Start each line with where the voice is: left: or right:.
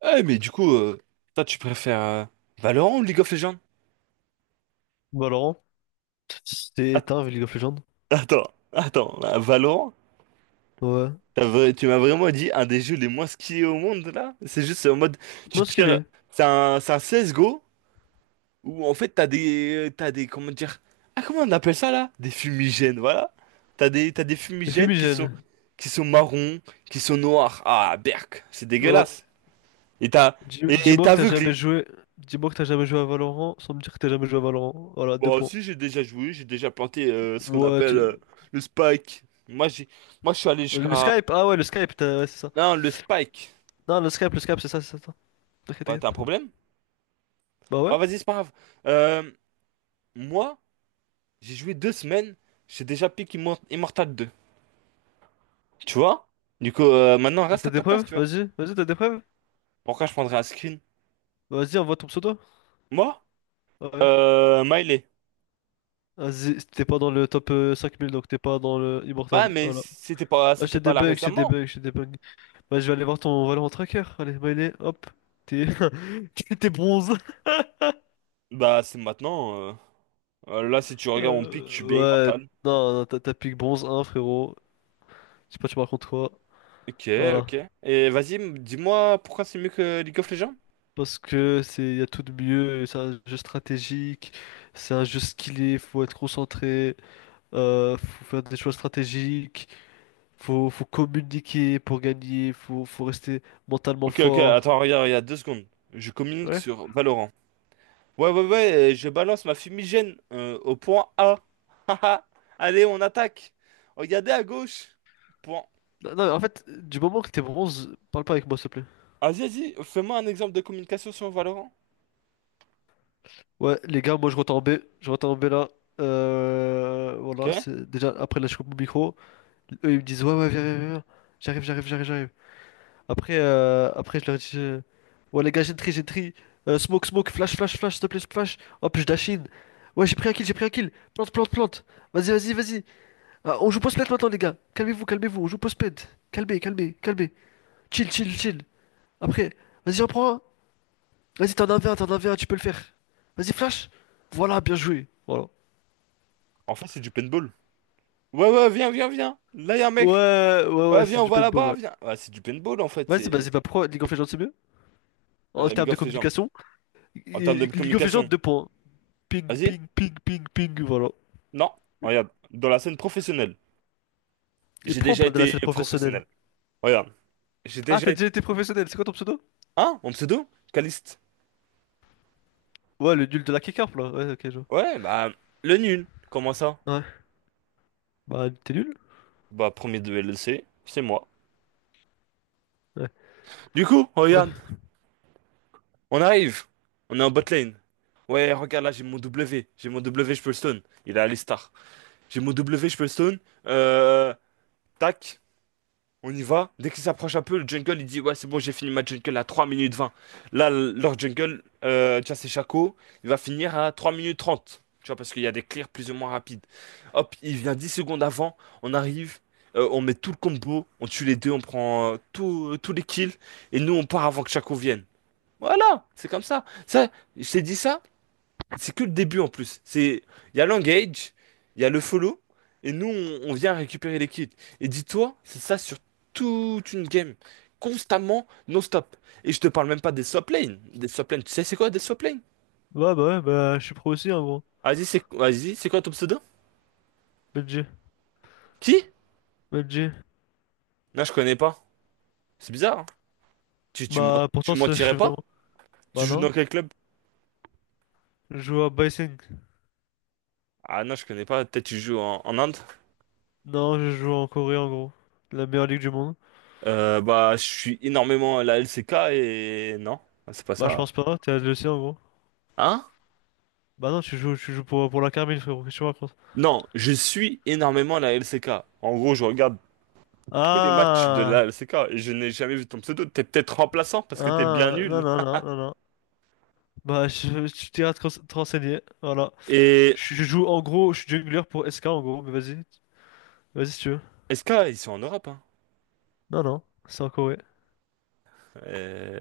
right: Ah, mais du coup, toi, tu préfères Valorant ou League of Legends?
left: Valorant. C'est
right: Att-
left: un League of Legends.
right: Attends, attends, là, Valorant,
left: Ouais.
right: tu m'as vraiment dit un des jeux les moins skiés au monde là? C'est juste en mode, tu
left: Moi, ce qu'il
right: tires,
left: est,
right: c'est un CSGO où en fait t'as des, comment dire, ah comment on appelle ça là? Des fumigènes, voilà. T'as des
left: c'est
right: fumigènes qui sont,
left: fumigène.
right: qui sont marrons, qui sont noirs. Ah, berk, c'est
left: Ouais.
right: dégueulasse. Et t'as, et t'es
left: Dis-moi que t'as jamais
right: aveuglé.
left: joué. Dis-moi que t'as jamais joué à Valorant sans me dire que t'as jamais joué à Valorant. Voilà, deux
right: Bon,
left: points.
right: si j'ai déjà joué, j'ai déjà planté ce qu'on
left: Ouais,
right: appelle le spike. Moi, je suis allé
left: Le
right: jusqu'à.
left: Skype, ah ouais, le Skype, ouais, c'est ça.
right: Non, le spike.
left: Non, le Skype, c'est ça, c'est ça. T'inquiète,
right: Bah,
left: t'inquiète.
right: t'as un problème?
left: Bah
right: Bah,
left: ouais.
right: vas-y, c'est pas grave. Euh, moi, j'ai joué 2 semaines, j'ai déjà pick Immortal deux. Tu vois? Du coup, maintenant, reste à
left: T'as des
right: ta place,
left: preuves?
right: tu vois.
left: Vas-y, vas-y, t'as des preuves?
right: Pourquoi je prendrais un screen?
left: Vas-y, envoie ton pseudo.
right: Moi?
left: Ah ouais.
right: Miley.
left: Vas-y, t'es pas dans le top 5000, donc t'es pas dans le
right: Bah,
left: Immortal.
right: mais
left: Voilà. Ah,
right: c'était
left: j'ai
right: pas
left: des
right: là
left: bugs, j'ai des
right: récemment.
left: bugs, j'ai des bugs. Bah, je vais aller voir ton volant tracker. Allez, Maïné, hop. T'es t'es bronze.
right: Bah, c'est maintenant. Là, si tu regardes mon pick, je suis bien
left: Euh, ouais,
right: Immortal.
left: non, non, t'as pique bronze un frérot. Je sais pas, tu me racontes quoi.
right: Ok,
left: Voilà.
right: ok. Et vas-y, dis-moi pourquoi c'est mieux que League of Legends?
left: Parce que c'est, y a tout de mieux. C'est un jeu stratégique. C'est un jeu skillé. Faut être concentré. Faut faire des choix stratégiques. Faut communiquer pour gagner. Faut rester mentalement
right: Ok, ok,
left: fort.
right: attends, regarde, regarde, 2 secondes. Je communique
left: Ouais.
right: sur Valorant. Ouais, ouais, ouais, je balance ma fumigène au point A. Haha. Allez, on attaque. Regardez à gauche. Point.
left: Non, non, en fait, du moment que t'es bronze, parle pas avec moi, s'il te plaît.
right: Vas-y, vas-y, fais-moi un exemple de communication sur Valorant.
left: Ouais, les gars, moi je rentre en B. Je rentre en B là. Voilà,
right: Ok.
left: c'est déjà après là je coupe mon micro. Eux ils me disent ouais, ouais, viens, viens, viens. J'arrive, j'arrive, j'arrive, j'arrive. Après, après je leur dis ouais, les gars, j'ai une tri, j'ai une tri. Smoke, smoke, flash, flash, flash, s'il te plaît, flash. Hop, je dash in. Ouais, j'ai pris un kill, j'ai pris un kill. Plante, plante, plante. Vas-y, vas-y, vas-y. Ah, on joue post-ped maintenant, les gars. Calmez-vous, calmez-vous. On joue post-ped. Calmez, calmez, calmez. Chill, chill, chill. Après, vas-y, en prends un. Vas-y, t'en as un, v un t'en as un, v un tu peux le faire. Vas-y, flash. Voilà, bien joué. Voilà.
right: En fait, c'est du paintball. Ouais, ouais, viens, viens, viens. Là, y a un mec.
left: Ouais, ouais, ouais,
right: Ouais, viens,
left: c'est
right: on
left: du
right: va
left: paintball,
right: là-bas,
left: ouais.
right: viens. Ouais, c'est du paintball, en fait.
left: Vas-y, bah,
right: C'est...
left: c'est pas pourquoi League of Legends c'est mieux?
right: Ah, y
left: En
right: a League
left: termes de
right: of Legends.
left: communication,
right: En termes de
left: League of Legends,
right: communication.
left: deux points. Ping,
right: Vas-y.
left: ping, ping, ping, ping, voilà.
right: Non. Regarde, dans la scène professionnelle.
left: Et
right: J'ai
left: pourquoi on
right: déjà
left: parle de la
right: été
left: scène professionnelle?
right: professionnel. Regarde. J'ai
left: Ah,
right: déjà.
left: t'as déjà été professionnel, c'est quoi ton pseudo?
right: Ah, en pseudo? Caliste.
left: Ouais, le nul de la K-Carp, là. Ouais, ok, je vois.
right: Ouais, bah, le nul. Comment ça?
left: Ouais. Bah, t'es nul?
right: Bah, premier de LEC, c'est moi.
left: Ouais.
right: Du coup, regarde,
left: Ouais.
right: on arrive. On est en bot lane. Ouais, regarde là, j'ai mon W. J'ai mon W, je peux le stun. Il est à l'Istar. J'ai mon W, je peux le stun. Euh, tac. On y va. Dès qu'il s'approche un peu, le jungle, il dit, ouais, c'est bon, j'ai fini ma jungle à 3 minutes 20. Là, leur jungle, tu vois, c'est Shaco, il va finir à 3 minutes 30. Tu vois, parce qu'il y a des clears plus ou moins rapides. Hop, il vient 10 secondes avant, on arrive, on met tout le combo, on tue les deux, on prend tous les kills, et nous, on part avant que Shaco vienne. Voilà, c'est comme ça. Ça, je t'ai dit ça, c'est que le début en plus. Il y a l'engage, il y a le follow, et nous, on vient récupérer les kills. Et dis-toi, c'est ça sur toute une game. Constamment, non-stop. Et je te parle même pas des swap lanes. Des swap lanes, tu sais c'est quoi des swap lanes?
left: Ouais, bah, je suis pro aussi, hein, gros.
right: Vas-y, c'est quoi ton pseudo?
left: BG,
right: Qui?
left: BG.
right: Non, je connais pas. C'est bizarre, hein. Tu, tu, mens-
left: Bah, pourtant,
right: tu
left: ça, je
right: mentirais
left: suis vraiment.
right: pas? Tu
left: Bah,
right: joues
left: non.
right: dans quel club?
left: Je joue à Bysing.
right: Ah non, je connais pas. Peut-être tu joues en Inde?
left: Non, je joue en Corée, en gros. La meilleure ligue du monde.
right: Bah, je suis énormément à la LCK et... Non, c'est pas
left: Bah, je
right: ça.
left: pense pas, t'es le sien, en gros.
right: Hein?
left: Bah non, tu joues pour la Carmine, frérot, qu'est-ce que tu me racontes?
right: Non, je suis énormément la LCK. En gros, je regarde tous les matchs de
left: Ah,
right: la LCK et je n'ai jamais vu ton pseudo. T'es peut-être remplaçant parce que t'es bien
left: ah, non,
right: nul.
left: non, non, non, non. Bah, je, tu t'iras te te renseigner, voilà.
right: Et
left: Je joue, en gros, je suis jungler pour SK, en gros, mais vas-y, vas-y si tu veux.
right: SK, ils sont en Europe, hein.
left: Non, non, c'est en Corée.
right: Euh,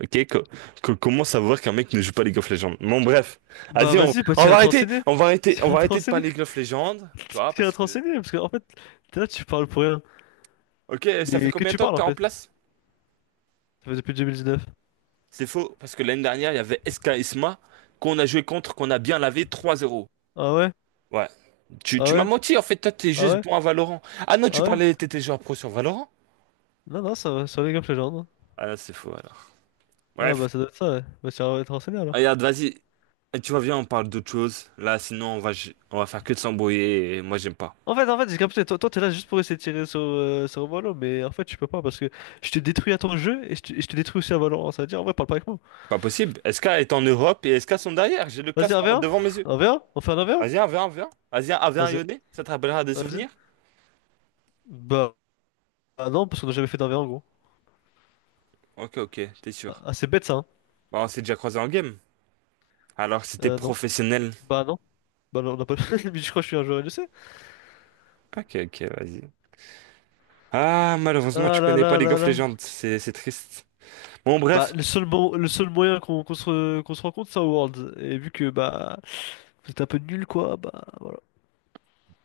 right: Ok, comment savoir qu'un mec ne joue pas League of Legends? Bon, bref.
left: Bah
right: Vas-y,
left: vas-y, bah
right: on va arrêter, on va arrêter, on
left: t'iras
right: va
left: te
right: arrêter de
left: renseigner,
right: parler League of Legends, tu vois,
left: t'iras
right: parce
left: te
right: que...
left: renseigner, parce que en fait, t'es là, tu parles pour rien.
right: Ok, ça fait
left: Mais que
right: combien de
left: tu
right: temps que
left: parles,
right: t'es
left: en
right: en
left: fait?
right: place?
left: Ça fait depuis 2019.
right: C'est faux, parce que l'année dernière, il y avait SK Isma qu'on a joué contre, qu'on a bien lavé 3-0.
left: Ah ouais?
right: Ouais. Tu,
left: Ah
right: tu m'as
left: ouais?
right: menti, en fait, toi, t'es
left: Ah
right: juste
left: ouais?
right: bon à Valorant. Ah non, tu
left: Ah ouais?
right: parlais, t'étais joueur pro sur Valorant?
left: Non, non, ça va, sur League of Legends.
right: Ah là, c'est faux, alors.
left: Ah
right: Bref,
left: bah ça doit être ça, ouais. Bah t'iras te renseigner, alors.
right: regarde, vas-y. Et tu vois, viens, on parle d'autre chose. Là, sinon, on va faire que de s'embrouiller et moi, j'aime pas.
left: En fait, j'ai capté, toi, toi, t'es là juste pour essayer de tirer sur, sur Valorant, mais en fait, tu peux pas parce que je te détruis à ton jeu et et je te détruis aussi à Valorant. Ça veut dire, en vrai, parle pas avec moi.
right: Pas possible. SK est en Europe et SK sont derrière. J'ai le
left: Vas-y,
right: classement
left: 1v1?
right: devant mes yeux.
left: 1v1? On fait un 1v1?
right: Vas-y, viens, viens, viens. Vas-y, viens, viens,
left: Vas-y,
right: Yoné. Ça te rappellera des
left: vas-y.
right: souvenirs?
left: Bah, bah non, parce qu'on a jamais fait d'1v1 gros.
right: Ok, ok, t'es sûr.
left: Ah, c'est bête ça, hein?
right: Bah, on s'est déjà croisé en game. Alors, c'était
left: Non.
right: professionnel.
left: Bah non. Bah non, on n'a pas. Mais je crois que je suis un joueur LEC.
right: Ok, ok, vas-y. Ah, malheureusement,
left: Ah
right: tu
left: là
right: connais pas
left: là
right: League
left: là
right: of
left: là.
right: Legends. C'est triste. Bon,
left: Bah,
right: bref.
left: le seul, le seul moyen qu'on se rencontre, c'est à Worlds. Et vu que, bah, vous êtes un peu nul, quoi, bah, voilà.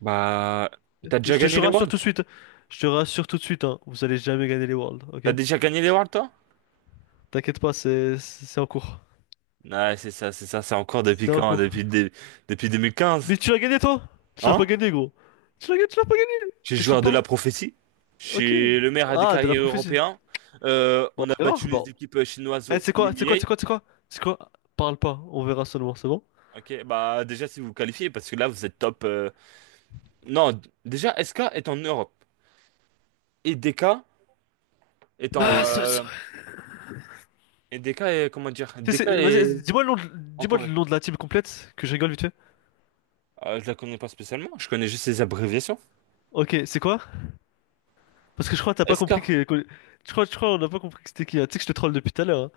right: Bah, t'as déjà
left: Je
right: gagné
left: te
right: les
left: rassure tout de
right: Worlds?
left: suite. Je te rassure tout de suite, hein. Vous allez jamais gagner les Worlds,
right: T'as
left: ok?
right: déjà gagné les Worlds, toi?
left: T'inquiète pas, c'est en cours.
right: Ouais, c'est ça, c'est ça, c'est encore depuis
left: C'est en
right: quand?
left: cours.
right: Depuis 2015.
left: Mais tu l'as gagné, toi? Tu l'as pas
right: Hein?
left: gagné, gros. Tu l'as gagné, tu l'as pas gagné.
right: J'ai
left: Qu'est-ce que tu me
right: joueur de la
left: parles?
right: prophétie. J'ai
left: Ok.
right: suis le meilleur des
left: Ah, de la
right: carrières
left: prophétie.
right: européens.
left: Bon,
right: On a
left: on verra.
right: battu les
left: Bon.
right: équipes chinoises
left: Eh,
right: au
left: c'est quoi? C'est quoi?
right: EMEA.
left: C'est quoi? C'est quoi? C'est quoi? Parle pas. On verra seulement, c'est bon?
right: Ok, bah déjà si vous vous qualifiez, parce que là vous êtes top. Non, déjà SK est en Europe. Et DK est en...
left: Ah, c'est vrai.
right: Et DK est... Comment dire? DK
left: Vas-y,
right: est en
left: dis-moi
right: Corée.
left: le nom de la team complète, que je rigole vite fait.
right: Je la connais pas spécialement, je connais juste ses abréviations.
left: Ok, c'est quoi? Parce que je crois que t'as pas
right: SK.
left: compris je crois, on n'a pas compris que c'était qui, hein. Tu sais que je te troll depuis tout à l'heure, hein.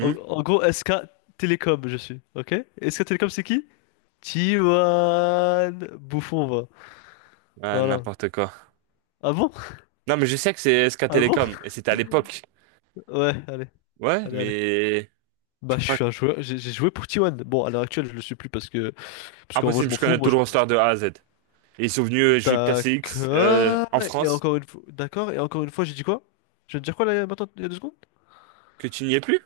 left: En gros, SK Telecom je suis. Ok? SK Telecom c'est qui? Tiwan Bouffon, va.
right: Ah,
left: Voilà.
right: n'importe quoi.
left: Ah bon?
right: Non, mais je sais que c'est SK
left: Ah bon?
right: Telecom, et c'était à l'époque.
left: Ouais, allez,
right: Ouais,
left: allez, allez.
right: mais je
left: Bah, je
right: crois que-
left: suis un joueur, j'ai joué pour t Tiwan. Bon, à l'heure actuelle, je le suis plus parce que, parce qu'en vrai, je
right: impossible,
left: m'en
right: je
left: fous.
right: connais
left: Moi,
right: tout le
left: je...
right: roster de A à Z. Et ils sont venus jouer le KCX
left: D'accord.
right: en
left: Et
right: France,
left: encore une fois, d'accord. Et encore une fois, j'ai dit quoi? Je viens de dire quoi là, maintenant, il y a deux secondes?
right: que tu n'y es plus?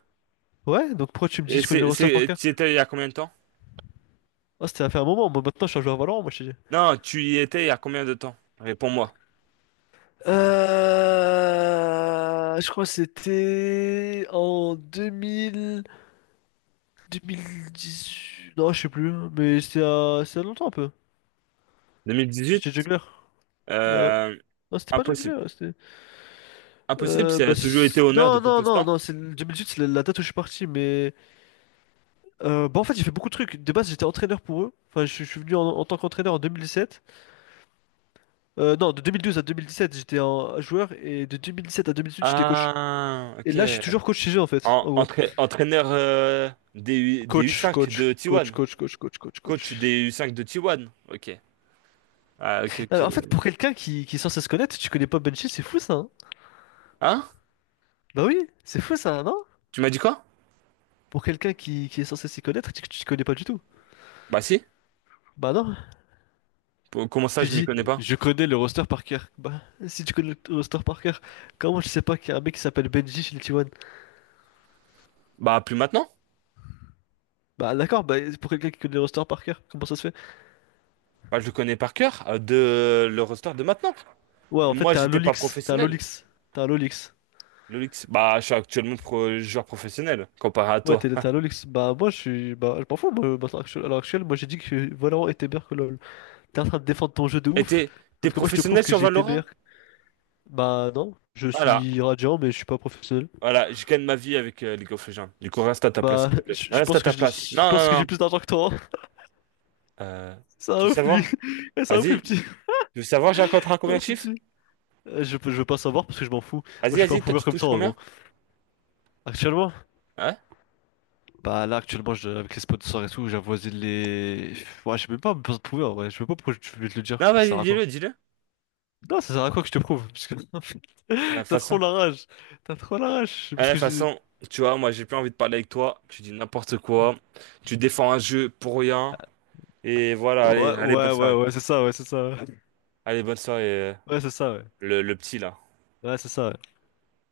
left: Ouais, donc pourquoi tu me dis que
right: Et
left: je connais le roster par cœur?
right: tu y étais il y a combien de temps?
left: Oh, c'était à faire un moment. Moi, maintenant, je suis un joueur Valorant, moi, je te dis.
right: Non, tu y étais il y a combien de temps? Réponds-moi.
left: Je crois que c'était en 2000, 2018. Non, je sais plus, mais c'était il y a longtemps un peu.
right: 2018?
left: J'étais jongleur. Et ouais.
right: Euh,
left: Non, c'était pas
right: impossible.
left: jongleur, c'était.
right: Impossible, ça a toujours été honneur
left: Non,
right: depuis
left: non,
right: tout ce
left: non,
right: temps.
left: non, c'est 2018, c'est la date où je suis parti, mais. Bah, en fait, j'ai fait beaucoup de trucs. De base, j'étais entraîneur pour eux. Enfin, je suis venu en tant qu'entraîneur en 2017. Non, de 2012 à 2017, j'étais un joueur, et de 2017 à 2018, j'étais coach.
right: Ah,
left: Et
right: ok.
left: là, je suis toujours coach chez eux, en fait,
right: En-
left: en gros.
right: entra- entraîneur des, U,
left: Coach,
right: 5
left: coach,
right: de
left: coach,
right: T1.
left: coach, coach, coach, coach,
right: Coach
left: coach.
right: des U5 de T1. Ok. Ah, ok,
left: Non, mais
right: ok,
left: en fait, pour
right: ouais.
left: quelqu'un qui est censé se connaître, tu connais pas Benji, c'est fou ça, hein.
right: Hein?
left: Bah oui, c'est fou ça, non?
right: Tu m'as dit quoi?
left: Pour quelqu'un qui est censé s'y connaître, tu connais pas du tout.
right: Bah si.
left: Bah non.
right: Comment ça,
left: Tu
right: je m'y
left: dis,
right: connais pas?
left: je connais le roster par cœur. Bah, si tu connais le roster par cœur, comment tu sais pas qu'il y a un mec qui s'appelle Benji chez les T1?
right: Bah plus maintenant.
left: Bah d'accord, bah pour quelqu'un qui connaît le roster par cœur, comment ça se fait?
right: Bah je le connais par cœur de le roster de maintenant.
left: Ouais, en
right: Et
left: fait,
right: moi,
left: t'es un
right: j'étais pas
left: Lolix, t'es un
right: professionnel.
left: Lolix, t'es un Lolix.
right: Le Lynx, bah je suis actuellement joueur professionnel comparé à
left: Ouais,
right: toi.
left: t'es un Lolix. Bah moi, je suis. Bah, je m'en fous, moi, maintenant, à l'heure actuelle, moi j'ai dit que Valorant était meilleur que LoL. T'es en train de défendre ton jeu de
right: Et
left: ouf,
right: t'es
left: sauf que moi je te prouve
right: professionnel
left: que
right: sur
left: j'ai été
right: Valorant?
left: meilleur. Bah non, je
right: Voilà,
left: suis radiant mais je suis pas professionnel.
right: voilà. Je gagne ma vie avec League of Legends. Du coup, reste à ta place, s'il te plaît.
left: Je
right: Reste à
left: pense que
right: ta place.
left: je
right: Non,
left: pense que
right: non,
left: j'ai
right: non.
left: plus d'argent que toi, hein.
right: Euh,
left: Ça
right: tu veux
left: un ouf lui.
right: savoir?
left: Eh, c'est un ouf le
right: Vas-y. Tu
left: petit.
right: veux savoir, j'ai un contrat à
left: C'est un
right: combien de
left: ouf le
right: chiffres?
left: petit. Je, je veux pas savoir parce que je m'en fous. Moi je
right: Vas-y,
left: suis pas un
right: vas-y. Toi,
left: prouveur
right: tu
left: comme
right: touches
left: ça en gros.
right: combien?
left: Actuellement?
right: Hein?
left: Bah là actuellement avec les sponsors et tout, j'avoisine les. Ouais j'ai même pas besoin de prouveur ouais. Je sais pas pourquoi je vais te le dire.
right: Non,
left: Ça
right: vas-y,
left: sert à quoi?
right: dis-le, dis-le.
left: Non ça sert à quoi que je te prouve? Parce que...
right: À la
left: T'as trop
right: façon.
left: la rage. T'as trop la rage.
right: Eh, de
left: Parce
right: toute
left: que j'ai...
right: façon, tu vois, moi j'ai plus envie de parler avec toi. Tu dis n'importe quoi. Tu défends un jeu pour rien. Et voilà, allez,
left: Ouais,
right: allez, bonne
left: ouais, ouais,
right: soirée.
left: ouais, c'est ça, ouais, c'est ça.
right: Allez, bonne soirée, euh,
left: Ouais, c'est ça, ouais.
right: le petit là.
left: Ouais, c'est ça, ouais.